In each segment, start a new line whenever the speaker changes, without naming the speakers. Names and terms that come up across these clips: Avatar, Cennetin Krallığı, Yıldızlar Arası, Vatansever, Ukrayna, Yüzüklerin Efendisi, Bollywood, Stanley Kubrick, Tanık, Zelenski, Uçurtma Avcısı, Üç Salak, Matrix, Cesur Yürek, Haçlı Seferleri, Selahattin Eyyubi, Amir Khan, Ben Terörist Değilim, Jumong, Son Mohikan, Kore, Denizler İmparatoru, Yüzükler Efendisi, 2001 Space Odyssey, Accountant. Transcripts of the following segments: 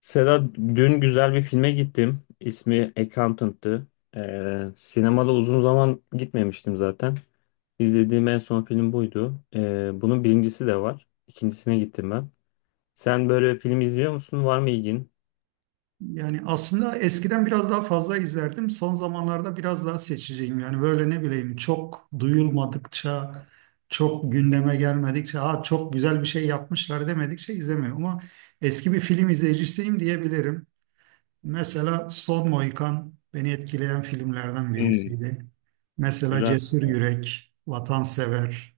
Seda dün güzel bir filme gittim. İsmi Accountant'tı. Sinemada uzun zaman gitmemiştim zaten. İzlediğim en son film buydu. Bunun birincisi de var. İkincisine gittim ben. Sen böyle film izliyor musun? Var mı ilgin?
Yani aslında eskiden biraz daha fazla izlerdim. Son zamanlarda biraz daha seçeceğim. Yani böyle ne bileyim, çok duyulmadıkça, çok gündeme gelmedikçe, ha çok güzel bir şey yapmışlar demedikçe izlemiyorum. Ama eski bir film izleyicisiyim diyebilirim. Mesela Son Mohikan beni etkileyen filmlerden
Hmm.
birisiydi. Mesela
Güzel.
Cesur
Evet.
Yürek, Vatansever,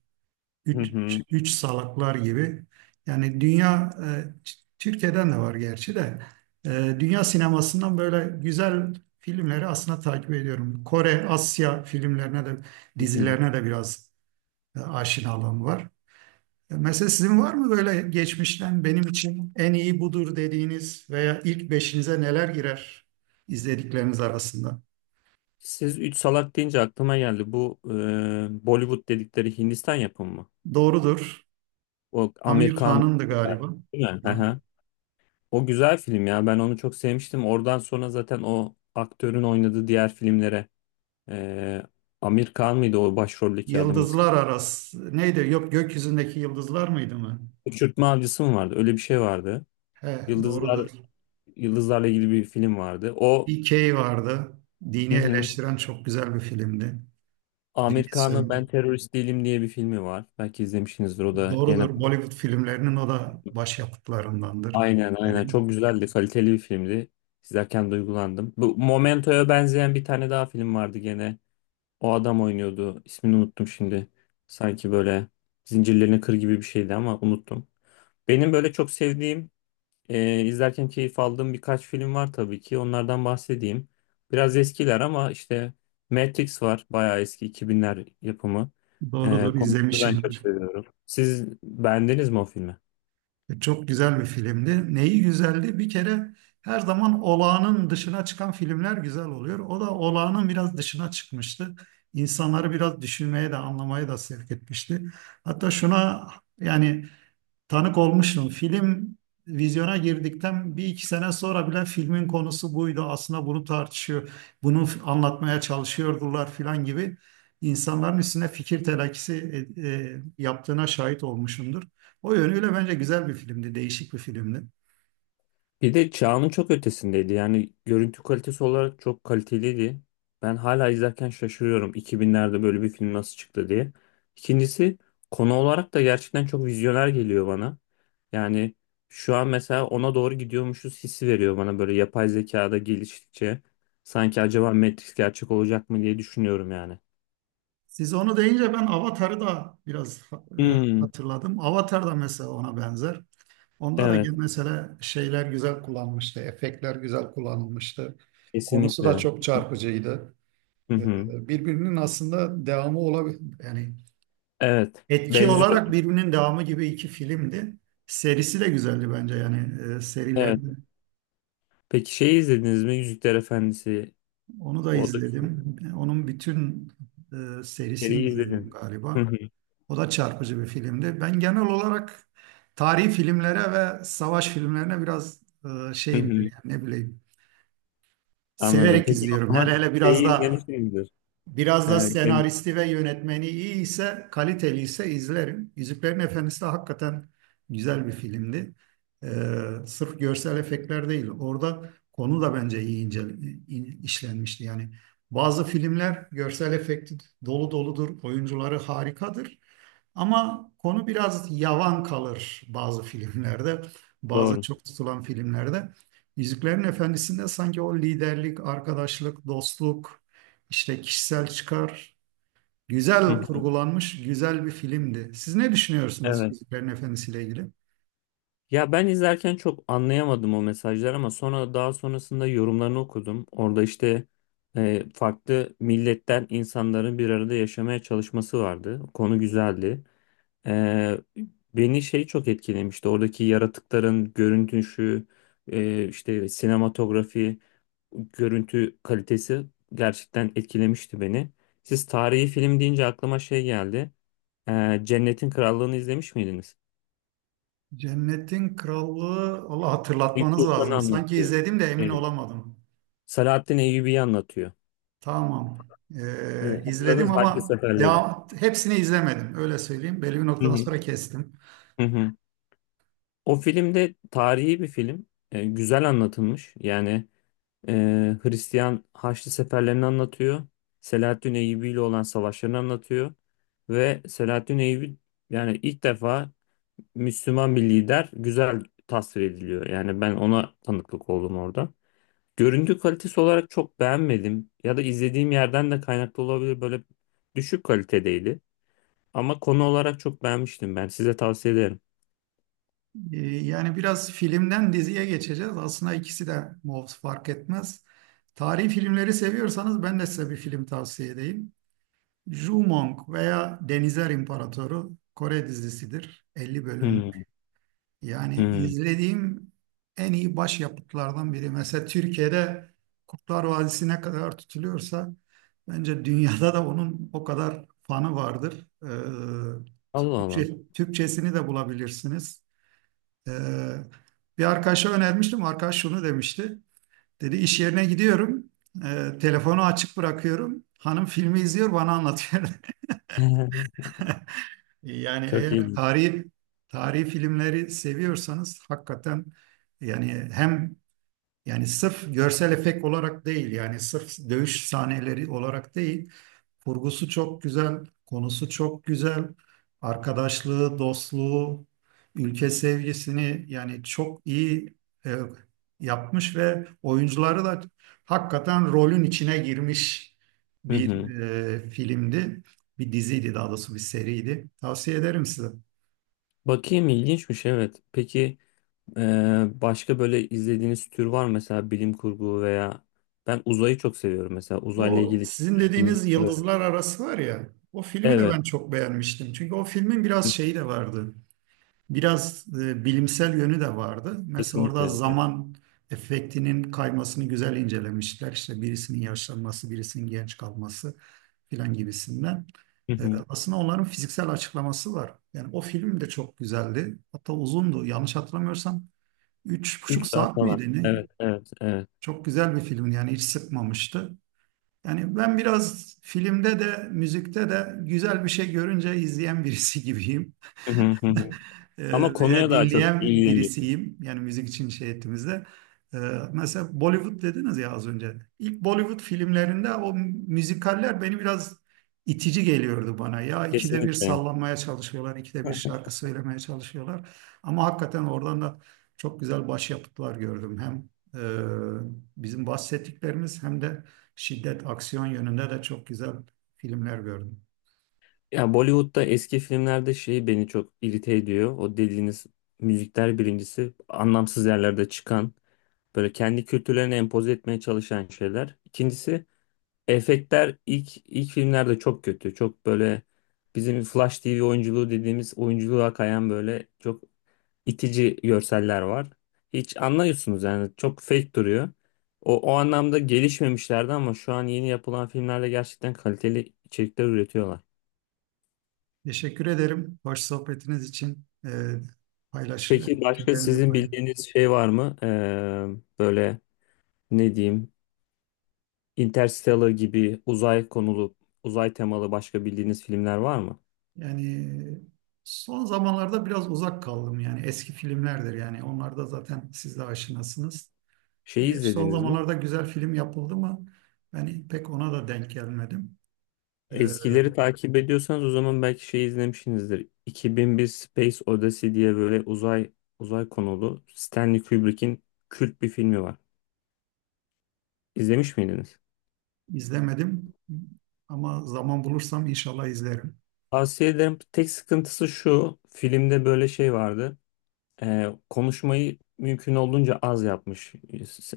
Hı
üç,
hı,
üç salaklar gibi. Yani dünya, Türkiye'den de var gerçi de, e, dünya sinemasından böyle güzel filmleri aslında takip ediyorum. Kore, Asya filmlerine de,
hı hı.
dizilerine de biraz aşinalığım var. Mesela sizin var mı böyle geçmişten benim için en iyi budur dediğiniz veya ilk beşinize neler girer izledikleriniz arasında?
Siz Üç Salak deyince aklıma geldi. Bu Bollywood dedikleri Hindistan yapımı mı?
Doğrudur.
O
Amir
Amerikan
Khan'ındı galiba.
değil
Tamam.
mi? O güzel film ya. Ben onu çok sevmiştim. Oradan sonra zaten o aktörün oynadığı diğer filmlere eee Amir Khan mıydı o başroldeki adamın ismi?
Yıldızlar arası. Neydi? Yok, gökyüzündeki yıldızlar mıydı mı?
Uçurtma Avcısı mı vardı? Öyle bir şey vardı.
He,
Yıldızlar,
doğrudur.
yıldızlarla ilgili bir film vardı. O,
Bir Key vardı. Dini
hı hı.
eleştiren çok güzel bir filmdi. Dini
Amir Khan'ın
söv-
Ben Terörist Değilim diye bir filmi var. Belki izlemişsinizdir. O da gene
Doğrudur. Bollywood filmlerinin o da başyapıtlarındandır
aynen, aynen,
dedim.
çok güzeldi. Kaliteli bir filmdi. İzlerken duygulandım. Bu Momento'ya benzeyen bir tane daha film vardı gene. O adam oynuyordu. İsmini unuttum şimdi. Sanki böyle zincirlerine kır gibi bir şeydi ama unuttum. Benim böyle çok sevdiğim, izlerken keyif aldığım birkaç film var tabii ki. Onlardan bahsedeyim. Biraz eskiler ama işte Matrix var. Bayağı eski 2000'ler yapımı.
Doğrudur,
Konusunu ben
izlemişim.
çok seviyorum. Siz beğendiniz mi o filmi?
Çok güzel bir filmdi. Neyi güzeldi? Bir kere her zaman olağanın dışına çıkan filmler güzel oluyor. O da olağanın biraz dışına çıkmıştı. İnsanları biraz düşünmeye de anlamaya da sevk etmişti. Hatta şuna, yani tanık olmuştum. Film vizyona girdikten bir iki sene sonra bile filmin konusu buydu. Aslında bunu tartışıyor, anlatmaya çalışıyordular filan gibi insanların üstüne fikir telakisi yaptığına şahit olmuşumdur. O yönüyle bence güzel bir filmdi, değişik bir filmdi.
Bir de çağının çok ötesindeydi. Yani görüntü kalitesi olarak çok kaliteliydi. Ben hala izlerken şaşırıyorum 2000'lerde böyle bir film nasıl çıktı diye. İkincisi, konu olarak da gerçekten çok vizyoner geliyor bana. Yani şu an mesela ona doğru gidiyormuşuz hissi veriyor bana böyle yapay zekada geliştikçe. Sanki acaba Matrix gerçek olacak mı diye düşünüyorum yani.
Siz onu deyince ben Avatar'ı da biraz
Hmm,
hatırladım. Avatar da mesela ona benzer. Onda da
evet,
gene mesela şeyler güzel kullanmıştı, efektler güzel kullanılmıştı. Konusu da
kesinlikle.
çok çarpıcıydı.
Hı hı.
Birbirinin aslında devamı olabilir. Yani
Evet,
etki
benziyor.
olarak birbirinin devamı gibi iki filmdi. Serisi de güzeldi bence, yani serileri.
Evet. Peki şeyi izlediniz mi? Yüzükler Efendisi.
Onu da
O da güzel.
izledim. Onun bütün serisini
Seriyi
izledim
izledim.
galiba.
Hı hı,
O da çarpıcı bir filmdi. Ben genel olarak tarihi filmlere ve savaş filmlerine biraz
hı
şeyimdir,
hı.
yani ne bileyim.
Anladım.
Severek
Peki o
izliyorum. Hele
zaman
hele biraz
şeyi
da
izlemişsinizdir.
biraz da
Ee, gen-
senaristi ve yönetmeni iyi ise, kaliteli ise izlerim. Yüzüklerin Efendisi de hakikaten güzel bir filmdi. Ee, Sırf görsel efektler değil, orada konu da bence iyi ince, işlenmişti. Yani bazı filmler görsel efekti dolu doludur, oyuncuları harikadır. Ama konu biraz yavan kalır bazı filmlerde, bazı
doğru.
çok tutulan filmlerde. Yüzüklerin Efendisi'nde sanki o liderlik, arkadaşlık, dostluk, işte kişisel çıkar,
Hı
güzel
hı.
kurgulanmış, güzel bir filmdi. Siz ne düşünüyorsunuz
Evet.
Yüzüklerin Efendisi ile ilgili?
Ya ben izlerken çok anlayamadım o mesajları ama sonra daha sonrasında yorumlarını okudum. Orada işte farklı milletten insanların bir arada yaşamaya çalışması vardı. Konu güzeldi. Ee, Beni şey çok etkilemişti. Oradaki yaratıkların görüntüsü, işte sinematografi, görüntü kalitesi gerçekten etkilemişti beni. Siz tarihi film deyince aklıma şey geldi. Cennetin Krallığı'nı izlemiş miydiniz?
Cennetin Krallığı, Allah
İlk
hatırlatmanız
Sultan'ı
lazım. Sanki
anlatıyor.
izledim de emin
Evet.
olamadım.
Selahattin Eyyubi'yi anlatıyor.
Tamam. İzledim
Hatırladınız Haçlı
ama
Seferleri.
devam, hepsini izlemedim. Öyle söyleyeyim. Belli bir
Hı
noktadan
hı.
sonra kestim.
Hı hı. O filmde tarihi bir film. Güzel anlatılmış. Yani e, Hristiyan Haçlı Seferlerini anlatıyor. Selahattin Eyyubi ile olan savaşlarını anlatıyor. Ve Selahattin Eyyubi, yani ilk defa Müslüman bir lider güzel tasvir ediliyor. Yani ben ona tanıklık oldum orada. Görüntü kalitesi olarak çok beğenmedim ya da izlediğim yerden de kaynaklı olabilir, böyle düşük kalitedeydi. Ama konu olarak çok beğenmiştim ben. Size tavsiye ederim.
Yani biraz filmden diziye geçeceğiz. Aslında ikisi de mov fark etmez. Tarihi filmleri seviyorsanız ben de size bir film tavsiye edeyim. Jumong veya Denizler İmparatoru Kore dizisidir. 50 bölümdür.
Hmm,
Yani
hmm.
izlediğim en iyi başyapıtlardan biri. Mesela Türkiye'de Kurtlar Vadisi ne kadar tutuluyorsa bence dünyada da onun o kadar fanı vardır.
Allah Allah.
Türkçe, Türkçesini de bulabilirsiniz. Ee, Bir arkadaşa önermiştim. Arkadaş şunu demişti. Dedi iş yerine gidiyorum. Telefonu açık bırakıyorum. Hanım filmi izliyor bana anlatıyor. Yani
Çok
eğer
iyi.
tarihi filmleri seviyorsanız hakikaten, yani hem, yani sırf görsel efekt olarak değil, yani sırf dövüş sahneleri olarak değil, kurgusu çok güzel, konusu çok güzel. Arkadaşlığı, dostluğu, ülke sevgisini yani çok iyi e, yapmış ve oyuncuları da hakikaten rolün içine girmiş
Hı
bir
hı.
filmdi. Bir diziydi, daha doğrusu bir seriydi. Tavsiye ederim size.
Bakayım, ilginçmiş, evet. Peki, başka böyle izlediğiniz tür var mı? Mesela bilim kurgu veya ben uzayı çok seviyorum, mesela uzayla
O
ilgili
sizin
çekilen filmler.
dediğiniz
Evet.
Yıldızlar Arası var ya, o filmi de
Evet.
ben çok beğenmiştim. Çünkü o filmin biraz
Hı,
şeyi de vardı. Biraz bilimsel yönü de vardı. Mesela
kesinlikle,
orada
evet.
zaman efektinin kaymasını güzel incelemişler. İşte birisinin yaşlanması, birisinin genç kalması filan gibisinden.
Hı hı.
Aslında onların fiziksel açıklaması var. Yani o film de çok güzeldi. Hatta uzundu. Yanlış hatırlamıyorsam üç buçuk
3 saat
saat
falan.
miydi ne?
Evet, evet, evet.
Çok güzel bir film yani, hiç sıkmamıştı. Yani ben biraz filmde de müzikte de güzel bir şey görünce izleyen birisi gibiyim.
Hı hı, hı hı. Ama konuya
Veya
daha çok
dinleyen
ilgileniyorsunuz.
birisiyim. Yani müzik için şey ettiğimizde. Eee, Mesela Bollywood dediniz ya az önce. İlk Bollywood filmlerinde o müzikaller beni biraz itici geliyordu bana. Ya ikide bir
Kesinlikle.
sallanmaya çalışıyorlar, ikide bir şarkı söylemeye çalışıyorlar. Ama hakikaten oradan da çok güzel başyapıtlar gördüm. Hem eee, bizim bahsettiklerimiz hem de şiddet, aksiyon yönünde de çok güzel filmler gördüm.
Ya Bollywood'da eski filmlerde şey beni çok irite ediyor. O dediğiniz müzikler, birincisi anlamsız yerlerde çıkan böyle kendi kültürlerini empoze etmeye çalışan şeyler. İkincisi efektler ilk filmlerde çok kötü. Çok böyle bizim Flash TV oyunculuğu dediğimiz oyunculuğa kayan böyle çok itici görseller var. Hiç anlıyorsunuz yani, çok fake duruyor. O anlamda gelişmemişlerdi ama şu an yeni yapılan filmlerde gerçekten kaliteli içerikler üretiyorlar.
Teşekkür ederim. Hoş sohbetiniz için paylaş
Peki başka
fikirlerinizi
sizin
paylaş.
bildiğiniz şey var mı? Böyle, ne diyeyim, Interstellar gibi uzay konulu, uzay temalı başka bildiğiniz filmler var mı?
Yani son zamanlarda biraz uzak kaldım, yani eski filmlerdir, yani onlar da zaten siz de aşinasınız.
Şeyi
Eğer son
izlediniz mi?
zamanlarda güzel film yapıldı mı? Ben pek ona da denk gelmedim. E,
Eskileri takip ediyorsanız o zaman belki şey izlemişsinizdir. 2001 Space Odyssey diye böyle uzay konulu Stanley Kubrick'in kült bir filmi var. İzlemiş miydiniz?
izlemedim ama zaman bulursam inşallah izlerim.
Tavsiye ederim. Tek sıkıntısı şu. Filmde böyle şey vardı. Konuşmayı mümkün olduğunca az yapmış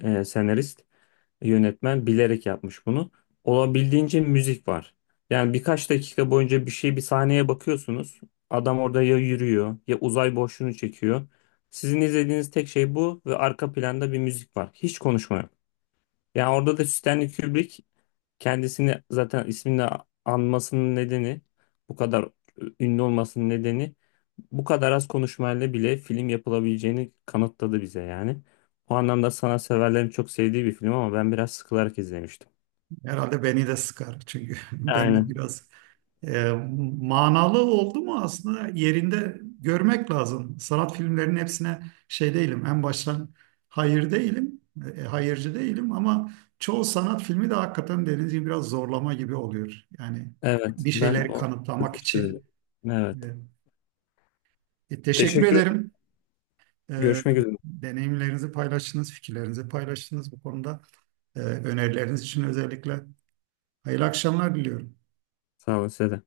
senarist, yönetmen bilerek yapmış bunu. Olabildiğince müzik var. Yani birkaç dakika boyunca bir şey, bir sahneye bakıyorsunuz. Adam orada ya yürüyor ya uzay boşluğunu çekiyor. Sizin izlediğiniz tek şey bu ve arka planda bir müzik var. Hiç konuşma yok. Yani orada da Stanley Kubrick kendisini, zaten ismini anmasının nedeni, bu kadar ünlü olmasının nedeni, bu kadar az konuşmayla bile film yapılabileceğini kanıtladı bize yani. O anlamda sanatseverlerin çok sevdiği bir film ama ben biraz sıkılarak izlemiştim.
Herhalde beni de sıkar çünkü ben de
Aynen.
biraz E, manalı oldu mu, aslında yerinde görmek lazım. Sanat filmlerinin hepsine şey değilim. En baştan hayır değilim, hayırcı değilim ama çoğu sanat filmi de hakikaten dediğiniz gibi biraz zorlama gibi oluyor. Yani
Evet.
bir
Ben
şeyleri
o
kanıtlamak için.
sıkmıştı beni.
E,
Evet.
teşekkür
Teşekkür ederim.
ederim. E,
Görüşmek üzere.
Deneyimlerinizi paylaştınız, fikirlerinizi paylaştınız bu konuda. Önerileriniz için özellikle hayırlı akşamlar diliyorum.
Sağ olun, size de.